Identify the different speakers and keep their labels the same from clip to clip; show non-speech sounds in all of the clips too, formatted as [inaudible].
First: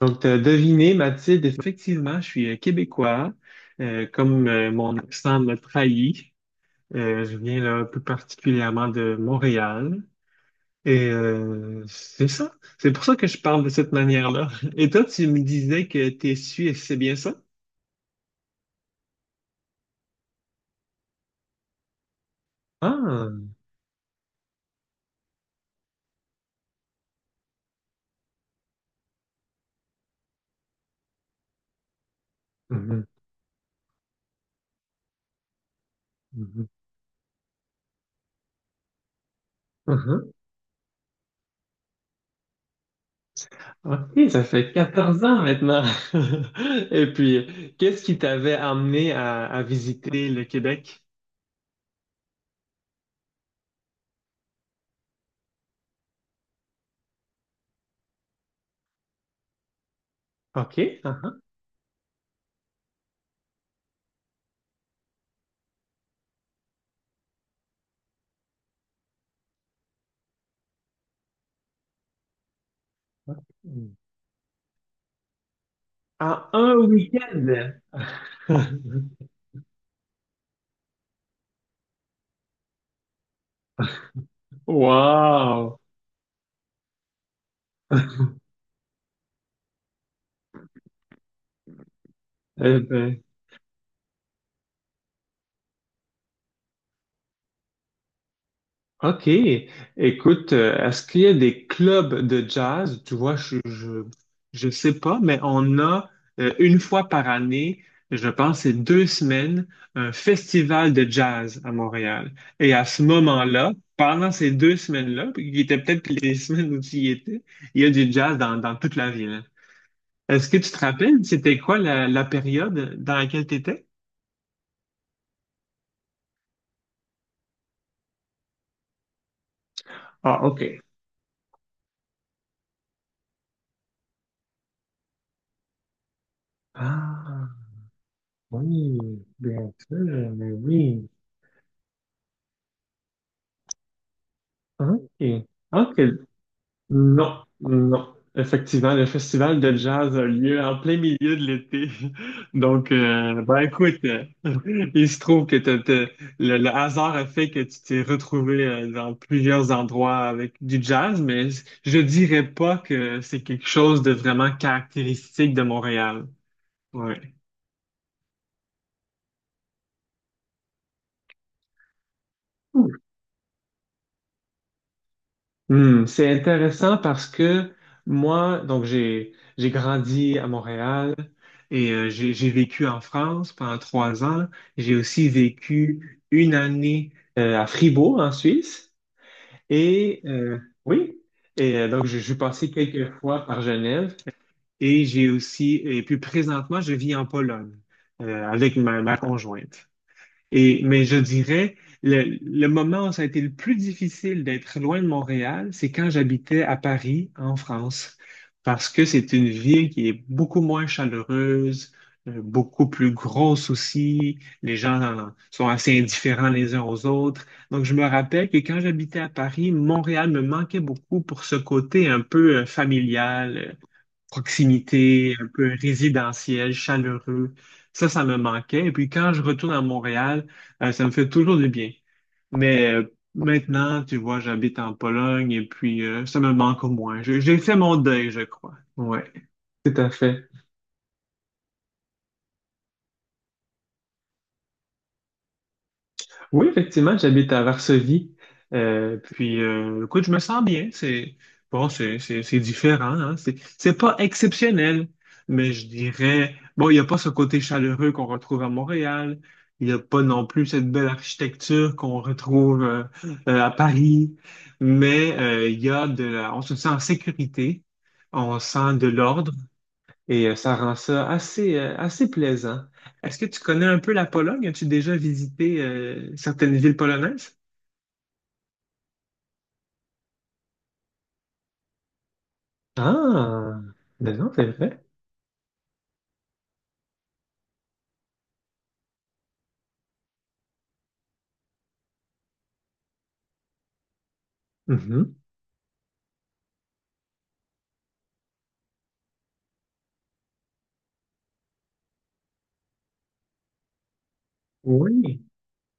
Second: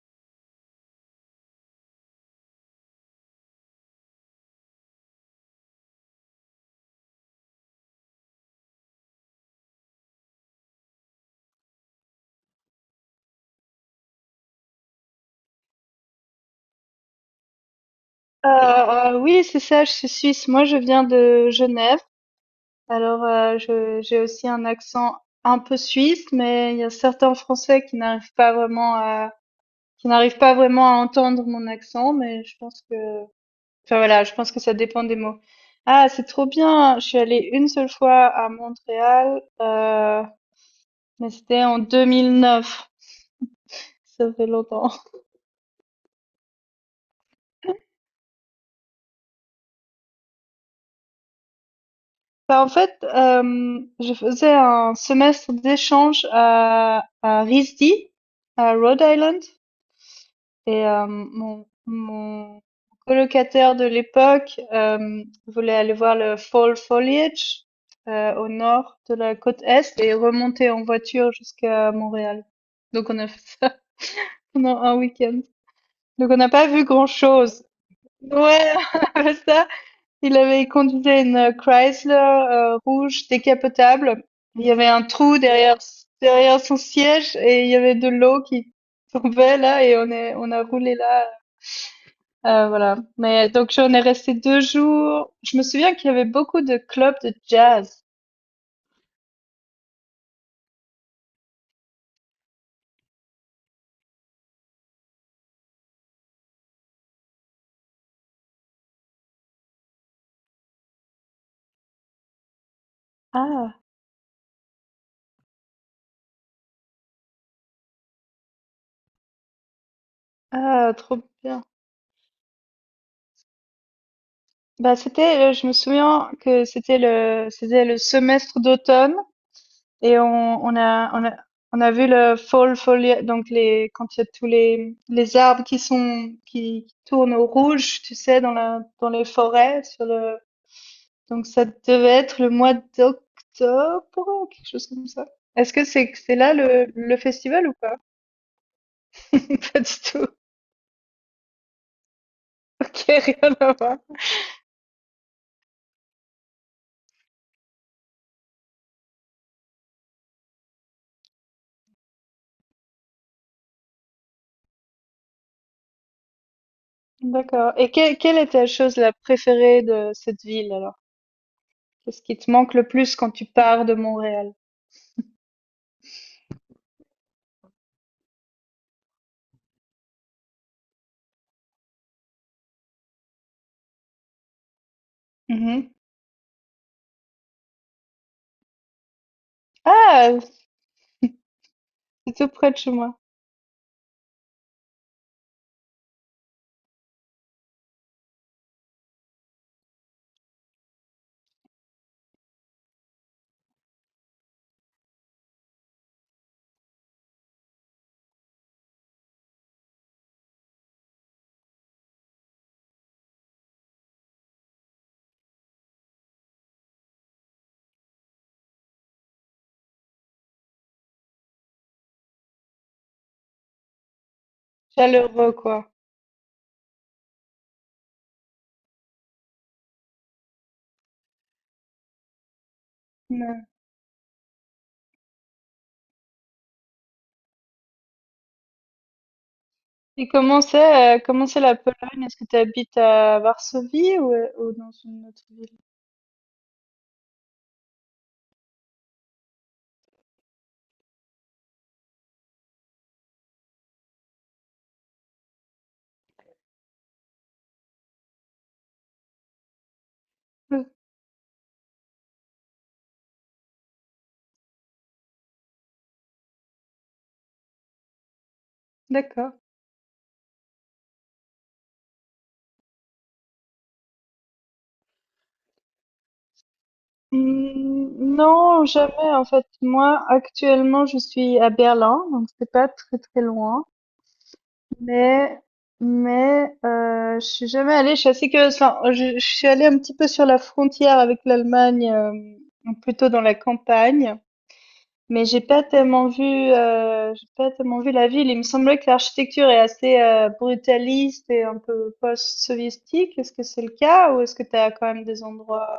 Speaker 1: Donc, t'as deviné, Mathilde, effectivement, je suis québécois. Comme mon accent me trahit, je viens là plus particulièrement de Montréal. Et c'est ça. C'est pour ça que je parle de cette manière-là. [laughs] Et toi, tu me disais que tu es suisse, c'est bien ça?
Speaker 2: Oui, c'est ça, je suis suisse. Moi, je viens de Genève. Alors,
Speaker 1: Ah!
Speaker 2: je j'ai aussi un accent un peu suisse, mais il y a certains Français qui n'arrivent pas vraiment à entendre mon accent, mais je pense que
Speaker 1: Mhm,
Speaker 2: enfin, voilà, je pense que ça dépend des mots. Ah, c'est trop
Speaker 1: mhm,
Speaker 2: bien! Je suis allée une seule fois à Montréal,
Speaker 1: mhm.
Speaker 2: mais c'était en 2009.
Speaker 1: OK,
Speaker 2: Ça
Speaker 1: ça
Speaker 2: fait
Speaker 1: fait
Speaker 2: longtemps.
Speaker 1: 14 ans maintenant. [laughs] Et puis, qu'est-ce qui t'avait amené à visiter le Québec?
Speaker 2: Bah, en fait, je faisais un semestre d'échange à RISD, à Rhode Island, et
Speaker 1: OK.
Speaker 2: mon colocataire de l'époque voulait aller voir le fall foliage au nord de la côte est et remonter en voiture jusqu'à Montréal. Donc on a fait ça
Speaker 1: Uh-huh.
Speaker 2: [laughs] pendant un week-end. Donc on
Speaker 1: À
Speaker 2: n'a pas
Speaker 1: un
Speaker 2: vu grand-chose.
Speaker 1: week-end?
Speaker 2: Ouais,
Speaker 1: [laughs]
Speaker 2: [laughs] ça. Il conduisait une Chrysler, rouge décapotable. Il y avait un trou derrière
Speaker 1: Wow!
Speaker 2: derrière son siège et il y avait de l'eau qui tombait là et on a roulé là,
Speaker 1: Eh
Speaker 2: voilà.
Speaker 1: ben,
Speaker 2: Mais donc j'en ai resté 2 jours. Je me souviens qu'il y avait beaucoup de clubs de jazz.
Speaker 1: OK. Écoute, est-ce qu'il y a des clubs de jazz? Tu vois, je sais pas, mais on a une fois par année, je pense, c'est 2 semaines, un festival de jazz à Montréal. Et à ce moment-là,
Speaker 2: Ah!
Speaker 1: pendant ces 2 semaines-là, puis qui étaient peut-être les [laughs] semaines où tu y étais, il y a du jazz dans toute la ville. Est-ce que tu te
Speaker 2: Ah, trop
Speaker 1: rappelles, c'était
Speaker 2: bien.
Speaker 1: quoi la période dans laquelle tu étais?
Speaker 2: Bah, c'était, je me souviens que c'était le semestre d'automne. Et on,
Speaker 1: Ah, ok.
Speaker 2: on a, on a, on a vu le fall folia, donc quand il y a tous les arbres qui tournent au
Speaker 1: Ah,
Speaker 2: rouge, tu sais,
Speaker 1: oui,
Speaker 2: dans les
Speaker 1: bien
Speaker 2: forêts, sur
Speaker 1: sûr,
Speaker 2: le,
Speaker 1: mais oui.
Speaker 2: donc ça devait être le mois d'octobre, quelque chose comme ça.
Speaker 1: Ok.
Speaker 2: Est-ce que
Speaker 1: Ok.
Speaker 2: c'est là le
Speaker 1: Non,
Speaker 2: festival ou pas?
Speaker 1: non. Effectivement, le festival
Speaker 2: [laughs]
Speaker 1: de
Speaker 2: Pas du
Speaker 1: jazz a
Speaker 2: tout.
Speaker 1: lieu en plein milieu de l'été. [laughs] Donc,
Speaker 2: Ok, rien
Speaker 1: ben
Speaker 2: à
Speaker 1: écoute,
Speaker 2: voir.
Speaker 1: [laughs] il se trouve que le hasard a fait que tu t'es retrouvé dans plusieurs endroits avec du jazz, mais je dirais pas que c'est quelque chose de vraiment caractéristique de Montréal. Ouais.
Speaker 2: D'accord. Et quelle est ta chose la préférée de cette ville alors? Qu'est-ce qui te manque le plus quand tu pars de Montréal?
Speaker 1: Hmm, c'est intéressant parce que moi, donc j'ai grandi à Montréal et j'ai vécu en France pendant 3 ans. J'ai aussi
Speaker 2: Mm-hmm.
Speaker 1: vécu une année à Fribourg en Suisse et
Speaker 2: Ah!
Speaker 1: oui et donc je suis
Speaker 2: C'est tout
Speaker 1: passé
Speaker 2: près de chez
Speaker 1: quelques
Speaker 2: moi.
Speaker 1: fois par Genève et j'ai aussi et puis présentement je vis en Pologne avec ma conjointe. Mais je dirais, le moment où ça a été le plus difficile d'être loin de Montréal, c'est quand j'habitais à Paris, en France, parce que c'est une ville qui est beaucoup moins chaleureuse, beaucoup plus grosse aussi. Les gens sont assez indifférents les uns aux autres. Donc, je me rappelle que quand j'habitais à Paris, Montréal me manquait beaucoup pour ce côté un peu familial, proximité, un
Speaker 2: Chaleureux,
Speaker 1: peu
Speaker 2: quoi.
Speaker 1: résidentiel, chaleureux. Ça me manquait. Et puis quand je retourne à Montréal, ça me fait toujours du bien. Mais
Speaker 2: Ouais.
Speaker 1: maintenant, tu vois, j'habite en Pologne et puis ça me manque au moins. J'ai fait mon deuil, je crois. Ouais, tout à
Speaker 2: Et
Speaker 1: fait.
Speaker 2: comment c'est la Pologne? Est-ce que tu habites à Varsovie ou dans une autre ville?
Speaker 1: Oui, effectivement, j'habite à Varsovie. Puis, écoute, je me sens bien. C'est bon, c'est différent. Hein? C'est pas exceptionnel, mais je dirais bon, il n'y a pas ce côté chaleureux qu'on retrouve à Montréal. Il n'y a pas non plus
Speaker 2: Mmh,
Speaker 1: cette belle architecture qu'on retrouve à Paris. Mais il y a on se sent en sécurité. On sent de l'ordre.
Speaker 2: d'accord.
Speaker 1: Et ça rend ça assez plaisant. Est-ce que tu connais un peu la Pologne? As-tu déjà visité certaines villes polonaises?
Speaker 2: Mmh, non, jamais, en fait. Moi, actuellement, je suis à Berlin, donc c'est pas très, très
Speaker 1: Ah,
Speaker 2: loin.
Speaker 1: ben non, c'est vrai.
Speaker 2: Mais mais je suis jamais allée. Je suis assez curieuse. Enfin, je suis allée un petit peu sur la frontière avec l'Allemagne, plutôt dans la campagne.
Speaker 1: Mhm.
Speaker 2: Mais j'ai pas tellement vu la ville. Il me semblait que l'architecture est assez, brutaliste et un peu post-soviétique. Est-ce que c'est le cas ou est-ce que tu as quand même des
Speaker 1: Oui,
Speaker 2: endroits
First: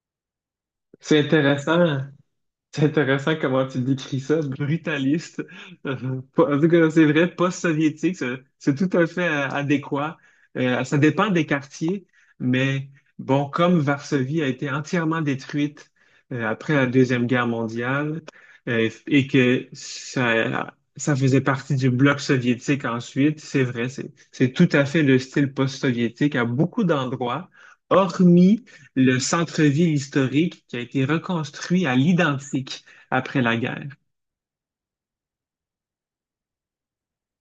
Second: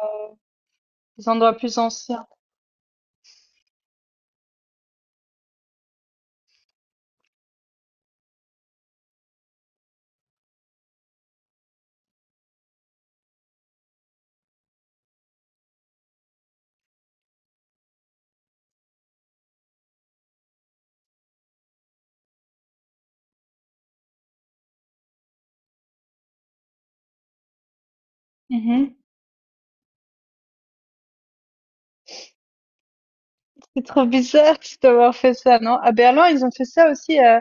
Speaker 1: c'est
Speaker 2: des endroits plus
Speaker 1: intéressant.
Speaker 2: anciens?
Speaker 1: C'est intéressant comment tu décris ça, brutaliste. En tout cas, c'est vrai, post-soviétique, c'est tout à fait adéquat. Ça dépend des quartiers, mais bon, comme Varsovie a été entièrement détruite après la Deuxième Guerre mondiale et que ça faisait partie du bloc soviétique ensuite, c'est vrai, c'est tout à fait le style post-soviétique à beaucoup d'endroits, hormis
Speaker 2: Mmh
Speaker 1: le centre-ville historique qui a été reconstruit à l'identique après la
Speaker 2: C'est
Speaker 1: guerre.
Speaker 2: trop bizarre [laughs] d'avoir fait ça, non? À Berlin, ils ont fait ça aussi,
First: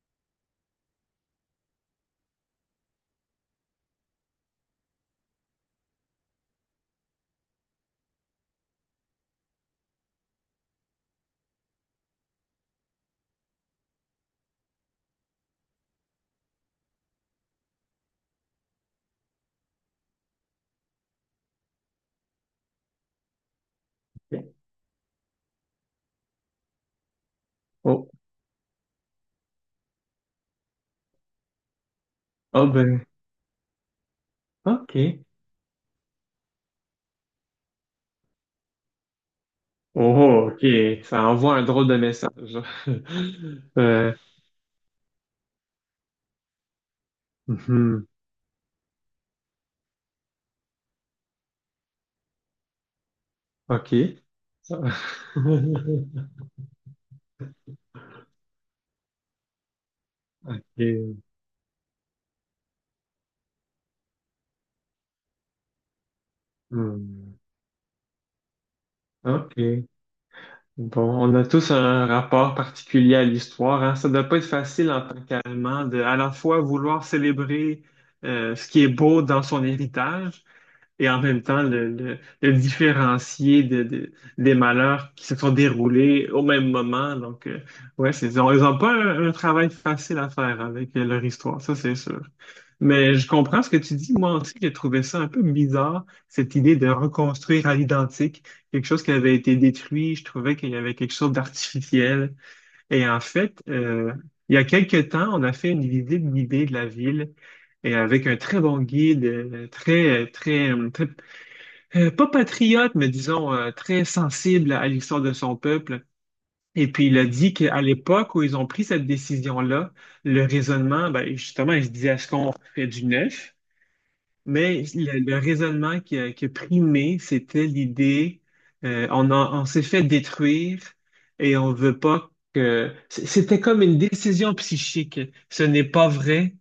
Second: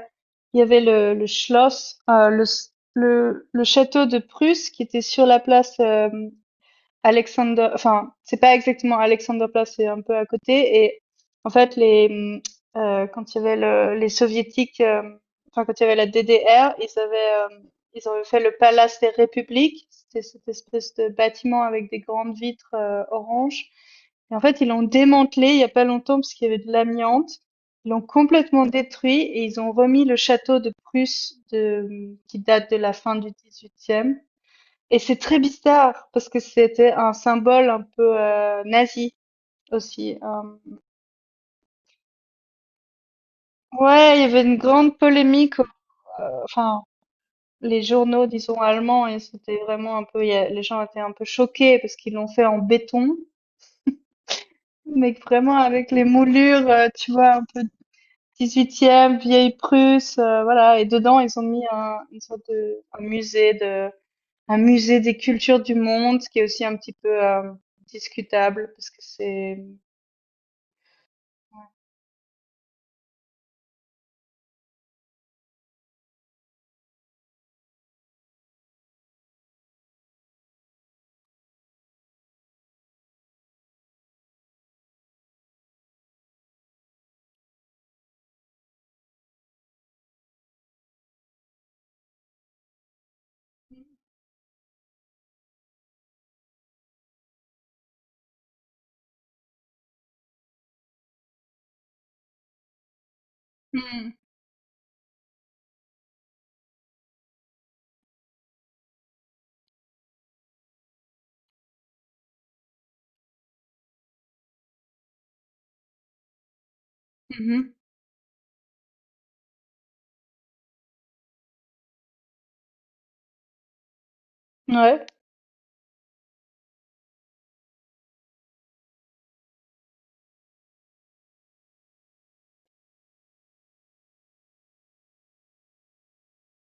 Speaker 2: il y avait le Schloss, le s le château de Prusse qui était sur la place, hem Alexander, enfin, c'est pas exactement Alexanderplatz, c'est un peu à côté. Et en fait, quand il y avait les soviétiques, enfin, quand il y avait la DDR, ils avaient fait le Palace des Républiques. C'était cette espèce de bâtiment avec des grandes vitres orange. Et en fait, ils l'ont démantelé il y a pas longtemps parce qu'il y avait de l'amiante. Ils l'ont
Speaker 1: Oh,
Speaker 2: complètement détruit et ils ont remis le château de Prusse qui
Speaker 1: oh
Speaker 2: date de la
Speaker 1: ben,
Speaker 2: fin du XVIIIe. Et c'est
Speaker 1: OK.
Speaker 2: très bizarre parce que c'était un symbole un peu nazi aussi.
Speaker 1: Oh, OK. Ça envoie un drôle de message. [laughs] Euh,
Speaker 2: Ouais, il y avait une grande polémique, enfin les
Speaker 1: mhm,
Speaker 2: journaux disons allemands et c'était vraiment un peu, les gens étaient un peu choqués parce qu'ils l'ont fait en béton,
Speaker 1: OK. Ça-
Speaker 2: mais vraiment avec les
Speaker 1: [laughs]
Speaker 2: moulures, tu vois, un peu 18e, vieille Prusse, voilà. Et
Speaker 1: OK.
Speaker 2: dedans ils ont mis une sorte de un musée des cultures du monde, ce qui est aussi un petit peu
Speaker 1: Hmm,
Speaker 2: discutable parce que c'est.
Speaker 1: OK. Bon, on a tous un rapport particulier à l'histoire, hein. Ça ne doit pas être facile en tant qu'Allemand de à la fois vouloir célébrer ce qui est beau dans son héritage, et en même temps le différencier des malheurs qui se sont déroulés au même moment. Donc, ouais, ils ont pas un travail facile à faire avec leur histoire, ça c'est sûr. Mais je comprends ce que tu dis. Moi aussi, j'ai trouvé ça un peu bizarre, cette idée de reconstruire à l'identique quelque chose qui avait été détruit. Je trouvais qu'il y avait quelque chose d'artificiel. Et en fait,
Speaker 2: Hmm.
Speaker 1: il y a quelques temps, on a fait une visite guidée de la ville et avec un très bon guide, très, très, très pas patriote, mais disons très sensible à l'histoire de son peuple. Et puis il a dit
Speaker 2: Mmh,
Speaker 1: qu'à l'époque où ils ont pris cette décision-là, le raisonnement, ben, justement, il se disait, est-ce qu'on fait du neuf? Mais
Speaker 2: ouais.
Speaker 1: le raisonnement qui a primé, c'était l'idée, on s'est fait détruire et on veut pas que. C'était comme une décision psychique. Ce n'est pas vrai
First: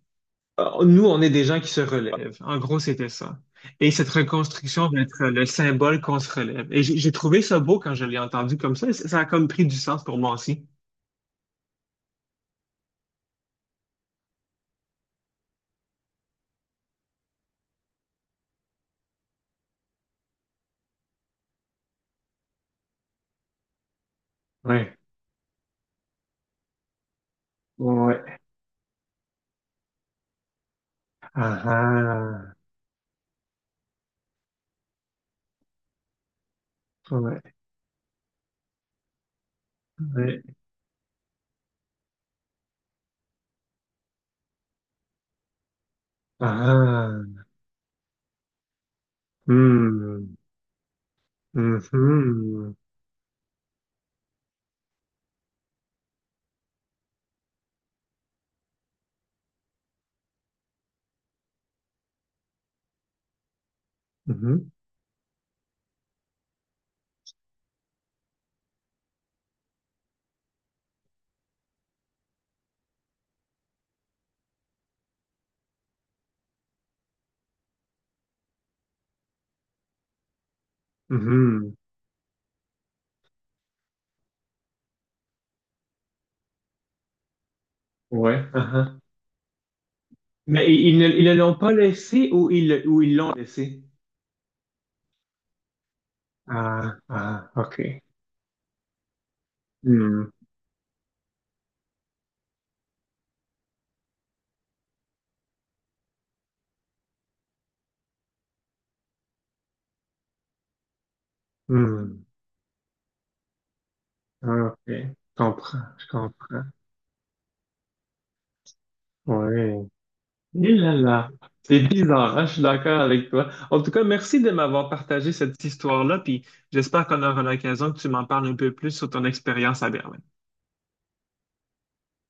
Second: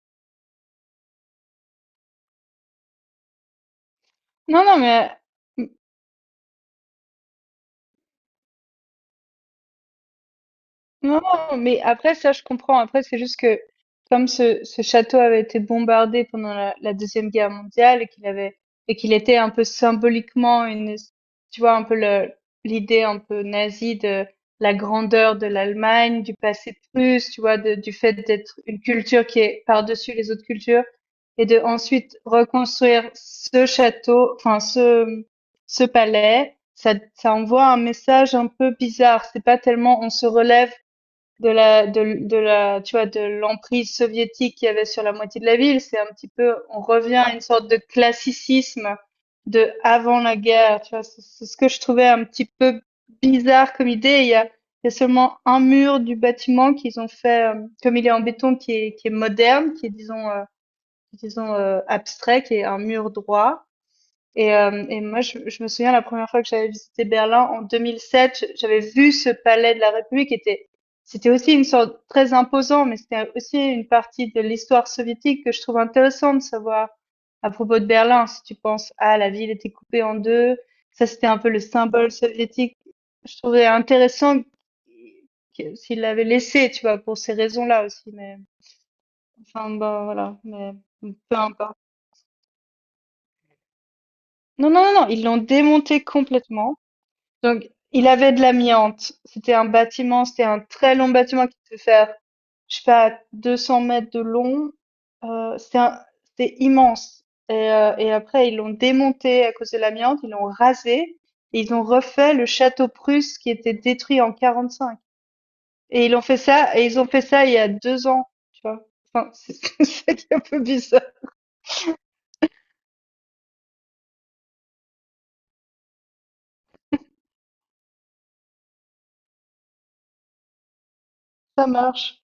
Speaker 1: euh, Nous, on est des gens qui se relèvent. En gros, c'était ça. Et cette
Speaker 2: Non, non,
Speaker 1: reconstruction va
Speaker 2: mais,
Speaker 1: être le
Speaker 2: heu,
Speaker 1: symbole qu'on se relève. Et j'ai trouvé ça beau quand je l'ai entendu comme ça. Ça a comme pris du sens pour moi aussi.
Speaker 2: Non, non, mais après, ça, je comprends. Après, c'est juste que, comme ce château avait été bombardé pendant la Deuxième Guerre mondiale et qu'il était un peu symboliquement une, tu vois, un peu l'idée un peu nazie de la
Speaker 1: Ouais,
Speaker 2: grandeur de l'Allemagne, du passé prusse, tu vois, du fait
Speaker 1: ouais,
Speaker 2: d'être une culture qui est par-dessus les autres cultures et de
Speaker 1: ah,
Speaker 2: ensuite
Speaker 1: ah,
Speaker 2: reconstruire ce château, enfin, ce palais. Ça
Speaker 1: ouais,
Speaker 2: envoie un message un peu bizarre. C'est pas tellement on se
Speaker 1: ouais,
Speaker 2: relève de la de de la tu vois de l'emprise soviétique qu'il y avait sur la moitié de la ville, c'est un petit
Speaker 1: ah,
Speaker 2: peu on revient à une
Speaker 1: ah.
Speaker 2: sorte de classicisme de avant
Speaker 1: Hmm,
Speaker 2: la guerre, tu vois, c'est ce que je trouvais un petit
Speaker 1: mhm,
Speaker 2: peu bizarre comme idée. Il y a seulement un mur du bâtiment qu'ils ont fait comme il est en béton qui est moderne, qui est disons abstrait, qui est un mur droit. et,
Speaker 1: mhm,
Speaker 2: euh, et moi, je me souviens la première fois que j'avais visité Berlin en 2007, j'avais vu ce palais de la République. C'était aussi une sorte très imposant, mais c'était aussi une partie de l'histoire soviétique que je trouve intéressant de savoir à propos de Berlin. Si tu penses, ah, la ville était coupée en deux, ça c'était un peu le
Speaker 1: mhm,
Speaker 2: symbole soviétique. Je trouvais intéressant s'il l'avait laissé, tu vois, pour ces raisons-là aussi. Mais
Speaker 1: ouais, ah, ah.
Speaker 2: enfin, bon, voilà.
Speaker 1: Mais
Speaker 2: Mais
Speaker 1: ils ne
Speaker 2: peu
Speaker 1: l'ont pas
Speaker 2: importe.
Speaker 1: laissé ou ils l'ont laissé?
Speaker 2: Non, non, non, non, ils l'ont démonté complètement.
Speaker 1: Ah, ah,
Speaker 2: Donc,
Speaker 1: ok.
Speaker 2: il avait de l'amiante.
Speaker 1: Hmm,
Speaker 2: C'était un très long bâtiment qui devait faire, je sais pas, 200 mètres de long. C'était immense. Et après, ils l'ont démonté à cause de l'amiante, ils l'ont rasé et ils ont
Speaker 1: hmm,
Speaker 2: refait le château Prusse qui était détruit en
Speaker 1: ok.
Speaker 2: 45.
Speaker 1: Je comprends,
Speaker 2: Et
Speaker 1: je
Speaker 2: ils ont fait
Speaker 1: comprends.
Speaker 2: ça, et ils ont fait ça il y a 2 ans, tu vois. Enfin, c'est
Speaker 1: Ouais.
Speaker 2: [laughs] c'est ça qui est un peu
Speaker 1: Et là
Speaker 2: bizarre.
Speaker 1: là, c'est bizarre, hein. Je suis d'accord avec toi. En tout cas, merci de m'avoir partagé cette histoire-là, puis j'espère qu'on aura l'occasion que tu m'en parles un peu plus sur ton expérience à Berlin.
Speaker 2: Ça marche.